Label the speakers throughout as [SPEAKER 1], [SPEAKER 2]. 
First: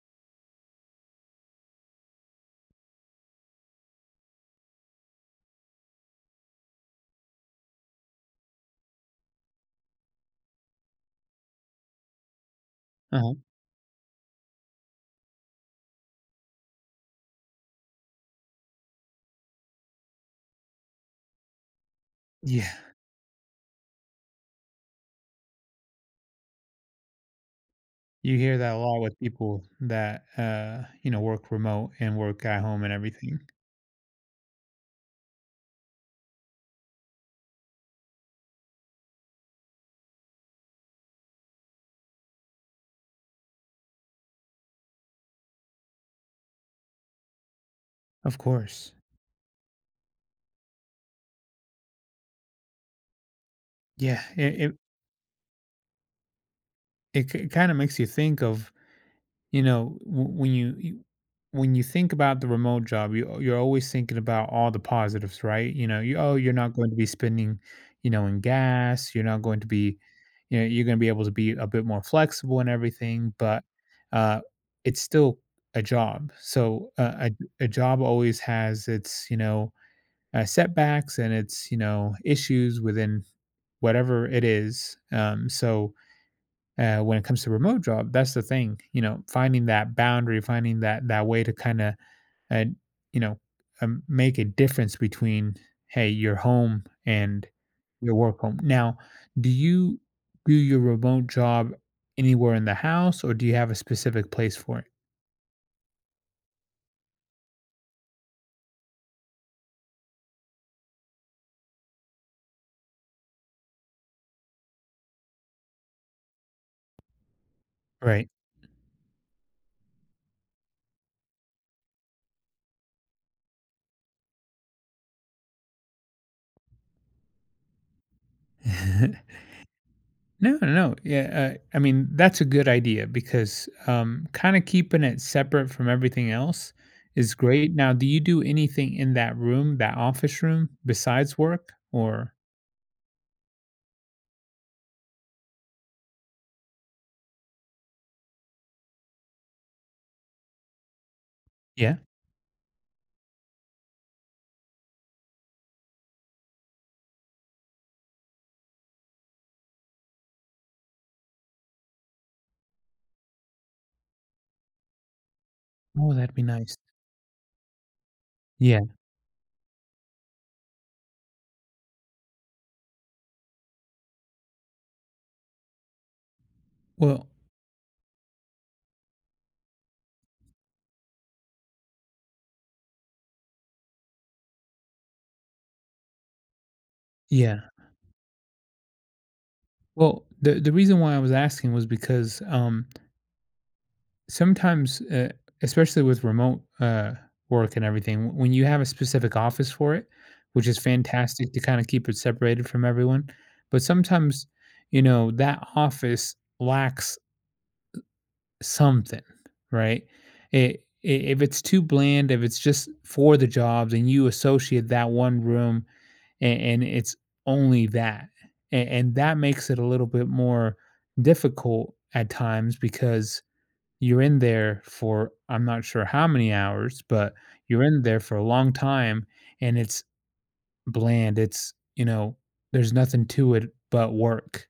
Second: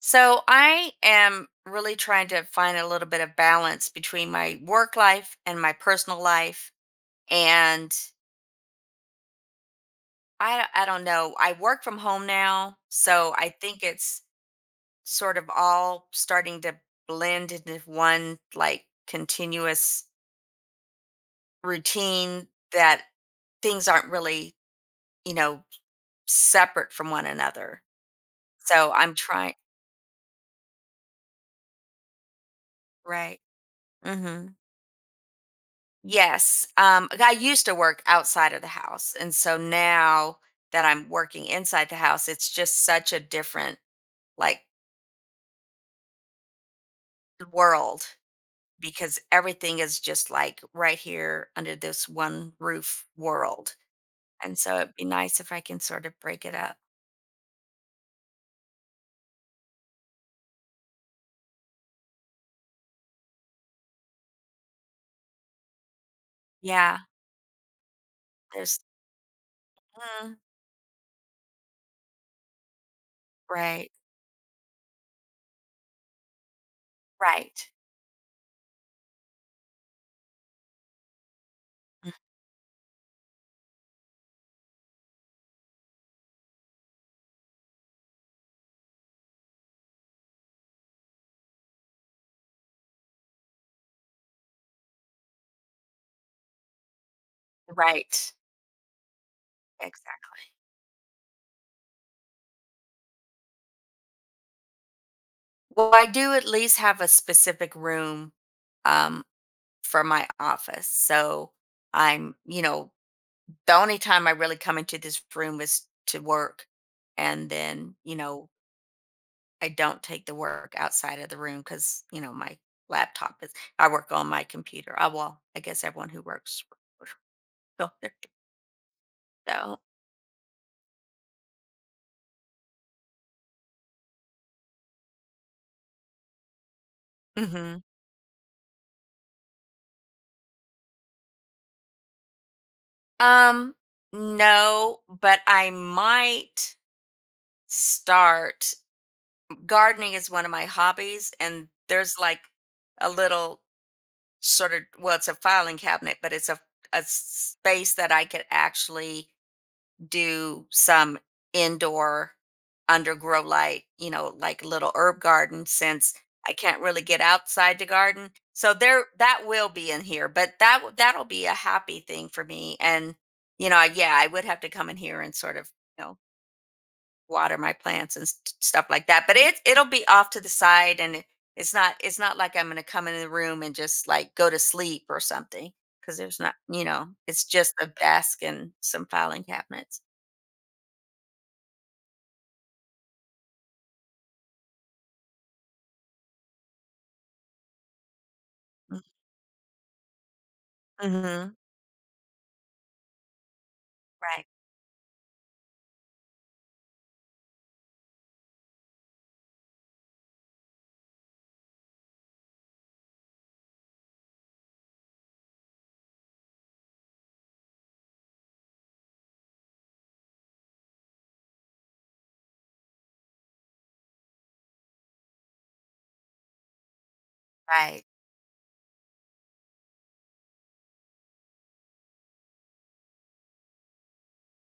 [SPEAKER 1] So I am really trying to find a little bit of balance between my work life and my personal life. And I don't know. I work from home now,
[SPEAKER 2] Uh-huh.
[SPEAKER 1] so I think it's sort of all starting to blend into one like continuous routine
[SPEAKER 2] Yeah,
[SPEAKER 1] that things aren't really, you know, separate from one another.
[SPEAKER 2] you hear that a
[SPEAKER 1] So
[SPEAKER 2] lot
[SPEAKER 1] I'm
[SPEAKER 2] with
[SPEAKER 1] trying,
[SPEAKER 2] people that, work remote and work at home and everything.
[SPEAKER 1] right? Mhm. Yes. Like, I used to work outside of the house. And so now that I'm working inside the house, it's just such a different like world
[SPEAKER 2] Of course.
[SPEAKER 1] because everything is just like right here under this one roof world.
[SPEAKER 2] Yeah, it
[SPEAKER 1] And so
[SPEAKER 2] it
[SPEAKER 1] it'd be nice if I can sort of break it up.
[SPEAKER 2] it kinda makes you think of when you- when you think about the remote job you're always thinking about all the positives, right? You know, you, oh, you're not going to
[SPEAKER 1] Yeah.
[SPEAKER 2] be spending, you know, in
[SPEAKER 1] There's,
[SPEAKER 2] gas. You're not going to be,
[SPEAKER 1] mm,
[SPEAKER 2] you know, you're going to be able to be a bit more flexible and everything, but
[SPEAKER 1] right,
[SPEAKER 2] uh it's still a job. So a
[SPEAKER 1] right,
[SPEAKER 2] job always has its, setbacks and its,
[SPEAKER 1] mm,
[SPEAKER 2] issues within whatever it is. So, when it comes to remote job, that's the thing. You know, finding that boundary, finding that way to kind of uh, you know make a difference between, hey, your home and your
[SPEAKER 1] right.
[SPEAKER 2] work home. Now do you
[SPEAKER 1] Exactly.
[SPEAKER 2] do your remote job anywhere in the house or do you have a specific place for it?
[SPEAKER 1] Well, I do at least have a specific room um, for my office. I'm, you know, The only time I really come into this room is to work, and then, you
[SPEAKER 2] Right.
[SPEAKER 1] know, I don't take the work outside of the room because my laptop is I work on my computer. I well, I guess everyone who works so.
[SPEAKER 2] No, no, no. Yeah, I mean that's a good idea because kind of keeping it separate from everything else is great.
[SPEAKER 1] Mhm.
[SPEAKER 2] Now, do you do anything in that room, that office room, besides work? Or
[SPEAKER 1] Um, no, but I might start gardening is one of my hobbies, and
[SPEAKER 2] yeah,
[SPEAKER 1] there's, like, a little sort of, well, it's a filing cabinet, but it's a space that I could actually do some indoor under grow light, you know, like little herb garden
[SPEAKER 2] oh,
[SPEAKER 1] since
[SPEAKER 2] that'd be
[SPEAKER 1] I
[SPEAKER 2] nice.
[SPEAKER 1] can't really get outside to garden. So
[SPEAKER 2] Yeah.
[SPEAKER 1] there, that will be in here, but that that'll be a happy thing for me. And yeah, I would have to come in here and sort of, you know,
[SPEAKER 2] Well,
[SPEAKER 1] water my plants and stuff like that. But it'll be off to the side, and it's not like I'm going to come in the room and just like go to sleep or something because there's not, it's
[SPEAKER 2] yeah.
[SPEAKER 1] just a desk and some filing cabinets.
[SPEAKER 2] Well, the reason why I was asking was because sometimes, especially with remote work and everything, when you have a specific office for it, which is fantastic
[SPEAKER 1] Mhm.
[SPEAKER 2] to kind of keep it separated from everyone, but sometimes,
[SPEAKER 1] Right,
[SPEAKER 2] you know, that office lacks something, right? If it's too bland, if it's just for the jobs, and you associate that one room, and it's only that, and that makes it a little bit more difficult at times because you're in there for, I'm not sure how many hours, but you're in
[SPEAKER 1] right.
[SPEAKER 2] there for a long time and it's bland. It's, you know, there's nothing to it but work.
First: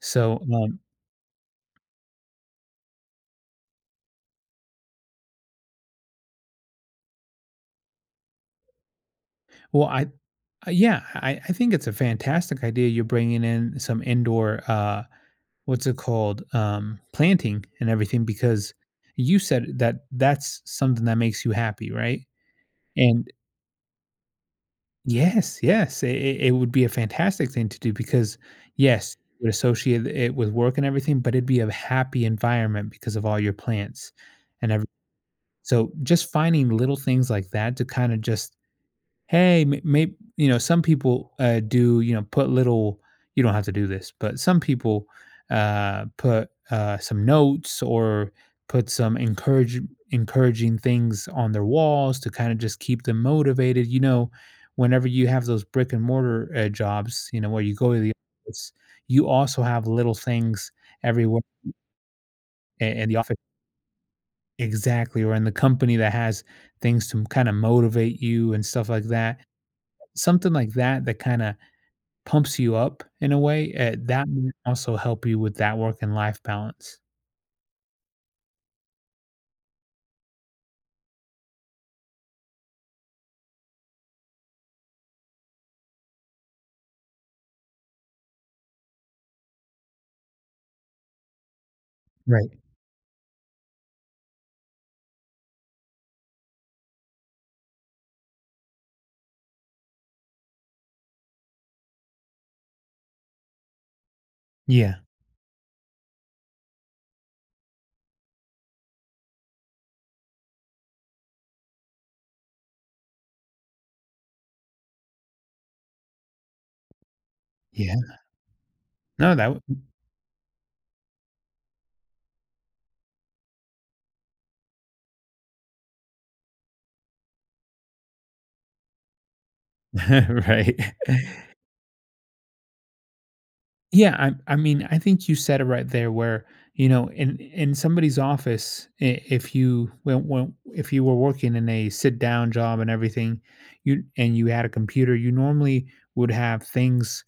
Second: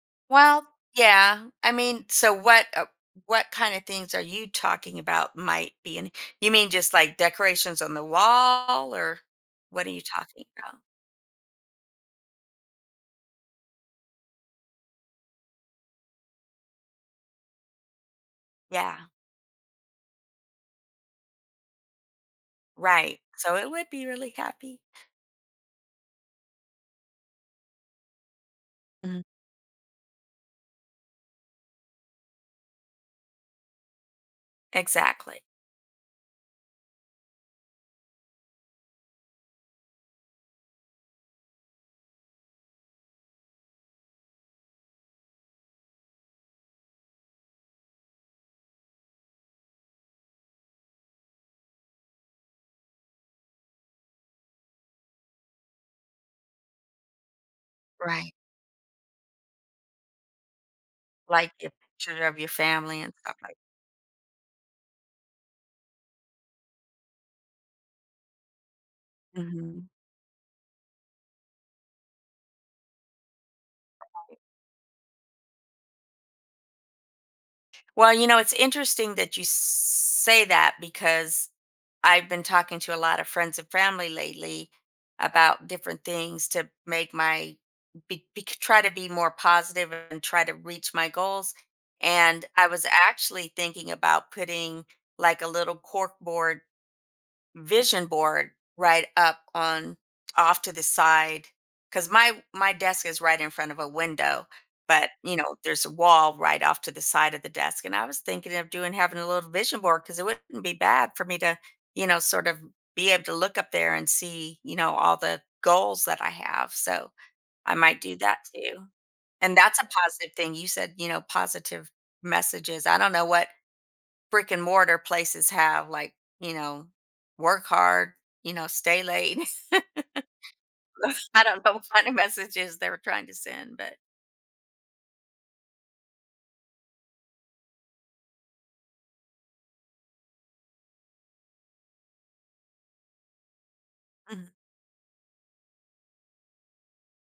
[SPEAKER 2] So,
[SPEAKER 1] Well, yeah. I mean, so what kind of things are you talking about might be in, you mean just like decorations on the wall, or what
[SPEAKER 2] well,
[SPEAKER 1] are you talking about?
[SPEAKER 2] yeah, I think it's a fantastic idea. You're bringing in some indoor, what's it called, planting and everything because
[SPEAKER 1] Yeah,
[SPEAKER 2] you said that that's something that makes you happy, right?
[SPEAKER 1] right.
[SPEAKER 2] And
[SPEAKER 1] So it would be really happy.
[SPEAKER 2] yes, yes. It it would be a fantastic thing to do because, yes,
[SPEAKER 1] Mhm.
[SPEAKER 2] you would associate it with work and everything, but it'd be a happy environment because of all your plants and everything.
[SPEAKER 1] Exactly.
[SPEAKER 2] So just finding little things like that to kind of just, hey, maybe, you know, some people do, you know, put little, you don't have to do this, but some people put some notes or put some encouraging things on their walls to kind of just keep them motivated. You know, whenever you have those brick and mortar jobs, you know, where you go to the
[SPEAKER 1] Right.
[SPEAKER 2] office, you also have little things everywhere,
[SPEAKER 1] Like your picture of your family
[SPEAKER 2] in
[SPEAKER 1] and
[SPEAKER 2] the office.
[SPEAKER 1] stuff like.
[SPEAKER 2] Exactly, or in the company that has things to kind of motivate you and stuff like that,
[SPEAKER 1] Mhm.
[SPEAKER 2] something like that that kind of pumps you up in a way, eh, that might also help you with that work and life balance.
[SPEAKER 1] Well, you know, it's interesting that you say that because I've been talking to a lot of friends and family lately about different things to make my try to be more positive and try to reach my goals. And
[SPEAKER 2] Right.
[SPEAKER 1] I was actually thinking about putting like a little corkboard vision board right up on off to the side because my desk is right in front of a window,
[SPEAKER 2] Yeah.
[SPEAKER 1] but there's a wall right off to the side of the desk, and I was thinking of doing having a little vision board because it wouldn't be bad for me to, you know, sort of be able to look up there and see, you know, all the goals that I have. So I
[SPEAKER 2] Yeah.
[SPEAKER 1] might do that too.
[SPEAKER 2] No,
[SPEAKER 1] And
[SPEAKER 2] that
[SPEAKER 1] that's a positive thing you said, you know, positive messages. I don't know what brick and mortar places have, like, you know, work hard, you know, stay late.
[SPEAKER 2] w right.
[SPEAKER 1] I don't know what kind of messages they were trying to send, but.
[SPEAKER 2] Yeah, I mean, I think you said it right there where, you know, in somebody's office, if you when, if you were working in a sit down job and everything, you and you
[SPEAKER 1] Mhm.
[SPEAKER 2] had a computer, you normally would have things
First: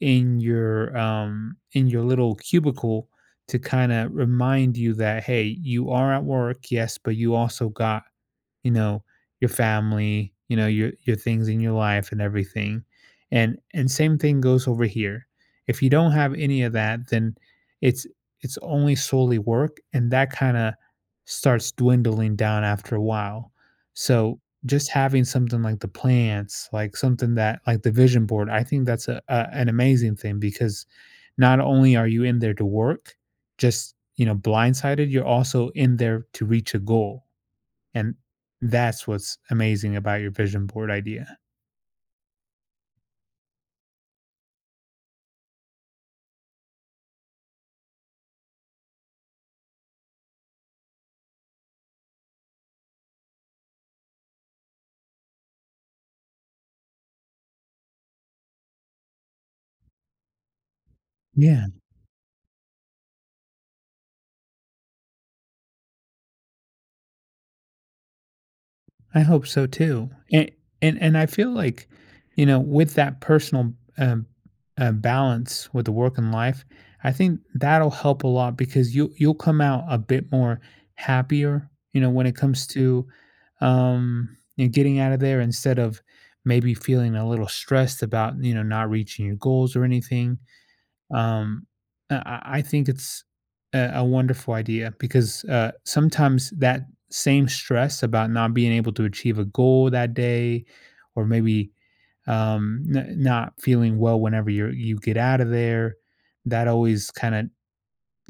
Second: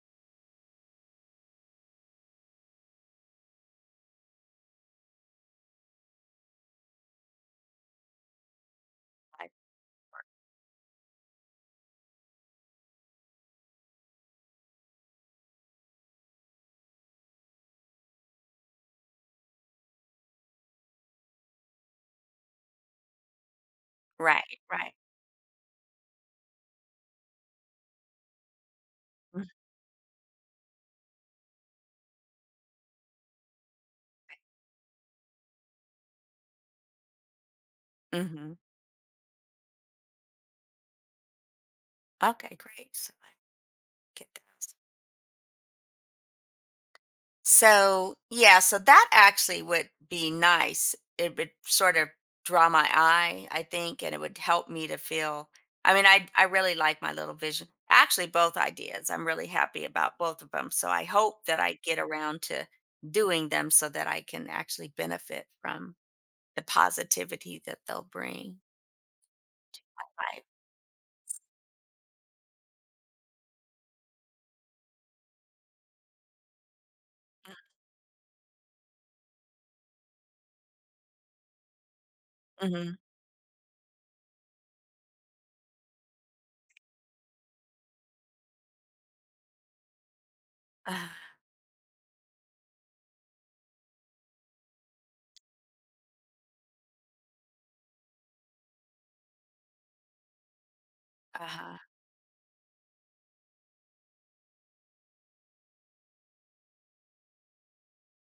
[SPEAKER 2] in your little cubicle to kind of remind you that, hey, you are at work, yes, but you also got, you know, your
[SPEAKER 1] Like,
[SPEAKER 2] family, you know, your things in your life and everything. And same thing goes over here. If you don't have any of that, then it's it's only solely work and that kind of starts dwindling down after a while. So
[SPEAKER 1] right,
[SPEAKER 2] just
[SPEAKER 1] right.
[SPEAKER 2] having something like the plants, like something that like the vision board, I think that's a an amazing thing because not only are you in there to work, just you know blindsided, you're also in there to reach a goal, and
[SPEAKER 1] Mm-hmm.
[SPEAKER 2] that's what's amazing about your vision board idea.
[SPEAKER 1] Okay, great. So I get that. So, yeah, so that actually would be nice. It would sort of draw my eye, I think, and it would help me to feel. I mean, I really like my little vision. Actually, both ideas. I'm really happy about both of them. So I hope that
[SPEAKER 2] Yeah,
[SPEAKER 1] I get around to doing them so that I can actually benefit from the positivity that they'll bring.
[SPEAKER 2] I hope so too.
[SPEAKER 1] Right.
[SPEAKER 2] And and I feel like, you know, with that personal balance with the work and life, I think that'll help a lot because you you'll come out a bit more happier, you know, when it comes
[SPEAKER 1] Mm-hmm.
[SPEAKER 2] to, you know, getting out of there instead of maybe feeling a little stressed about, you know, not reaching your goals or anything.
[SPEAKER 1] Uh,
[SPEAKER 2] Um, I think it's a wonderful idea because sometimes that same stress about not being able to achieve a goal that day, or maybe,
[SPEAKER 1] uh-huh.
[SPEAKER 2] not feeling well whenever you get out of there, that always kind of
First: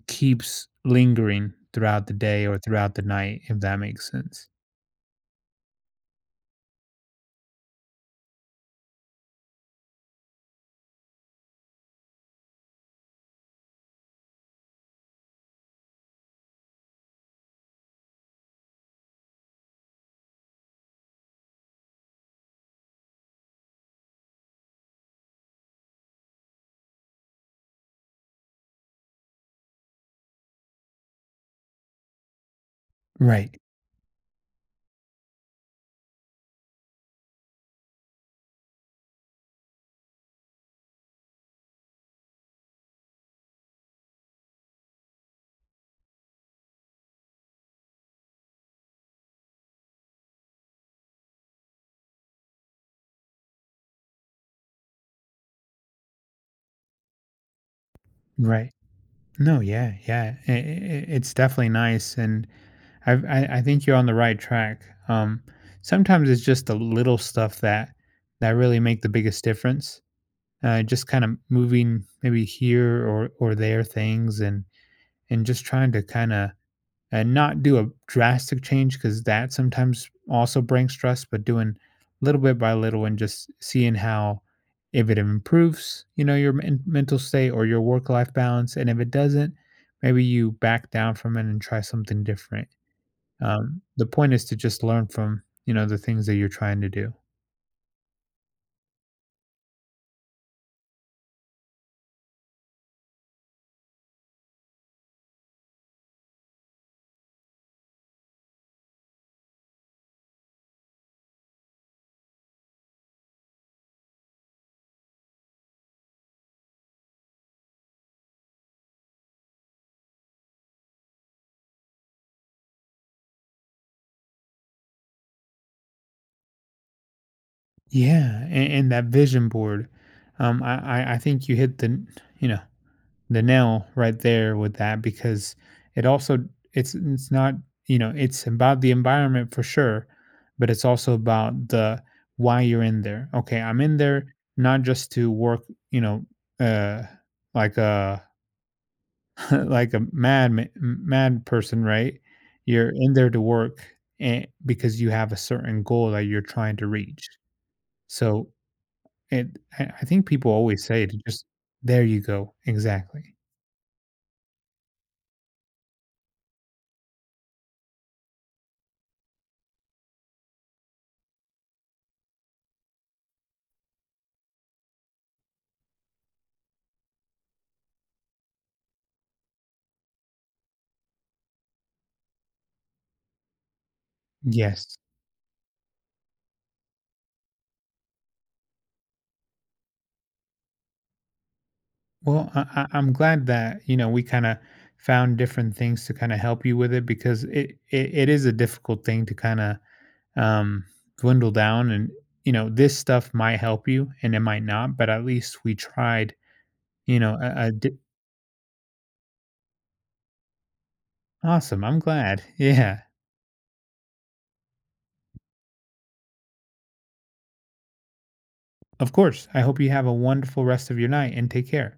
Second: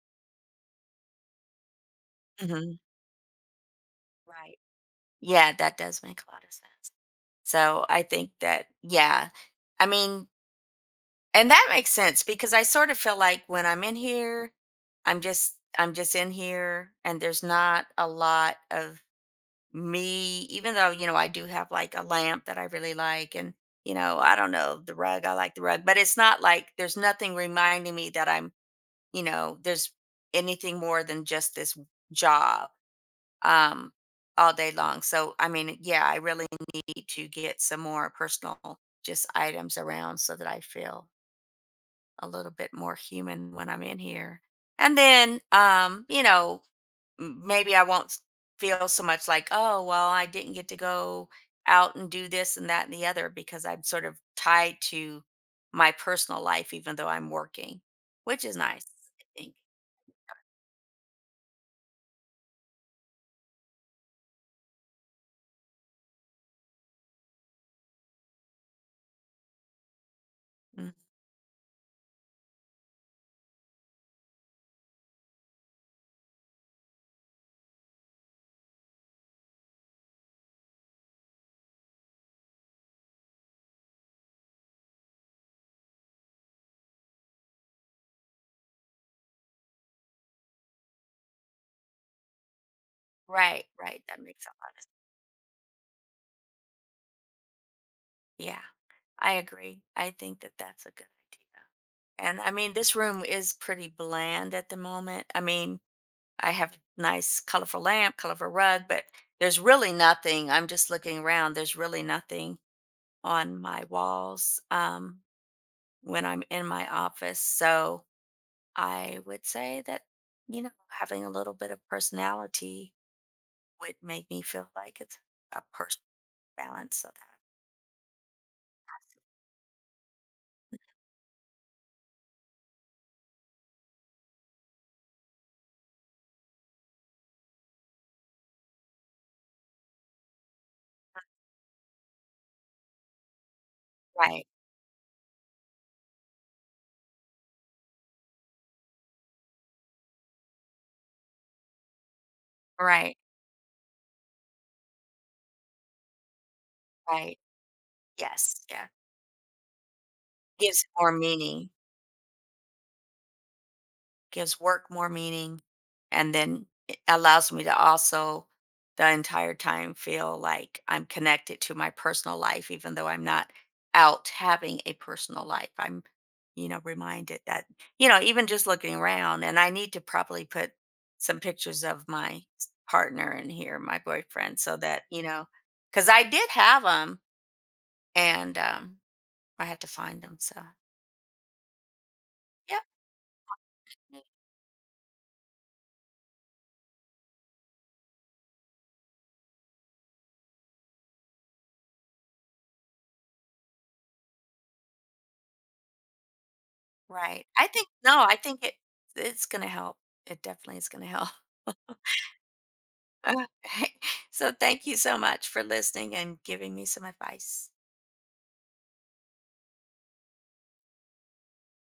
[SPEAKER 2] keeps lingering throughout the day or
[SPEAKER 1] Hmm.
[SPEAKER 2] throughout the night, if that makes sense.
[SPEAKER 1] Right. Yeah, that does make a lot of sense. So I think that, yeah, I mean, and that makes sense because I sort of feel like when I'm in here, I'm just in here and there's not a lot of me, even though, I do have like a lamp that I really like, and, I don't know, the rug, I like the rug, but it's not like there's nothing reminding me that there's anything more than just this job
[SPEAKER 2] Right,
[SPEAKER 1] um all day long. So, I mean, yeah, I really need to get some more personal just items around so that I feel a little bit more human when I'm in here. And then, maybe I won't feel so much like, oh, well, I didn't get to go out and do this and that and the other because I'm sort of tied to my personal life, even though I'm working, which is
[SPEAKER 2] right.
[SPEAKER 1] nice, I think.
[SPEAKER 2] No, yeah, yeah. It's definitely nice, and I think you're on the right track. Um, Sometimes it's just the little stuff that really make the biggest difference.
[SPEAKER 1] Mm.
[SPEAKER 2] Just kind of moving maybe here or there things, and just trying to kind of, and not do a drastic change because that sometimes also brings stress. But doing little bit by little and just seeing how, if it improves, you know, your mental state or your work life balance, and if it doesn't, maybe you back down from it and try something different.
[SPEAKER 1] Right, right.
[SPEAKER 2] The
[SPEAKER 1] That
[SPEAKER 2] point is
[SPEAKER 1] makes a
[SPEAKER 2] to
[SPEAKER 1] lot.
[SPEAKER 2] just learn from, you know, the things that you're trying to do.
[SPEAKER 1] Yeah, I agree. I think that that's a good idea. And I mean, this room is pretty bland at the moment. I mean, I have nice colorful lamp, colorful rug, but there's really nothing. I'm just looking around. There's really nothing on my walls when I'm in my office. So I would say that, you know, having a little bit of personality would make me feel like it's a personal balance of that.
[SPEAKER 2] Yeah, and that vision board, I think you hit the, you know, the nail right there with that because it also, it's not, you know, it's about the environment for sure, but it's also about the why you're in there. Okay, I'm in there
[SPEAKER 1] Right,
[SPEAKER 2] not just to work, you know, uh, like a like a mad person, right? You're in
[SPEAKER 1] right,
[SPEAKER 2] there to work and because you have a certain goal that you're trying to reach.
[SPEAKER 1] right.
[SPEAKER 2] So
[SPEAKER 1] Yes, yeah.
[SPEAKER 2] it, I think people always
[SPEAKER 1] Gives
[SPEAKER 2] say
[SPEAKER 1] more
[SPEAKER 2] to just,
[SPEAKER 1] meaning.
[SPEAKER 2] there you go. Exactly.
[SPEAKER 1] Gives work more meaning, and then it allows me to also the entire time feel like I'm connected to my personal life, even though I'm not out having a personal life. I'm reminded that, even just looking around, and I need to probably put some pictures of my partner in here, my boyfriend, so
[SPEAKER 2] Yes.
[SPEAKER 1] that, because I did have them and I had to find them. So,
[SPEAKER 2] Well,
[SPEAKER 1] yep.
[SPEAKER 2] I'm glad that you know we kind of found different things to kind of help you with it because it it is a difficult thing to kind of um, dwindle down, and you know this stuff might help you and it might not, but at least we tried, you know,
[SPEAKER 1] Right. I
[SPEAKER 2] a
[SPEAKER 1] think, no, I think it's going to help. It definitely is going to help.
[SPEAKER 2] Awesome. I'm glad. Yeah.
[SPEAKER 1] Okay. So thank you so much for listening and giving me some advice.
[SPEAKER 2] Of course. I hope you have a wonderful rest of your night and take care.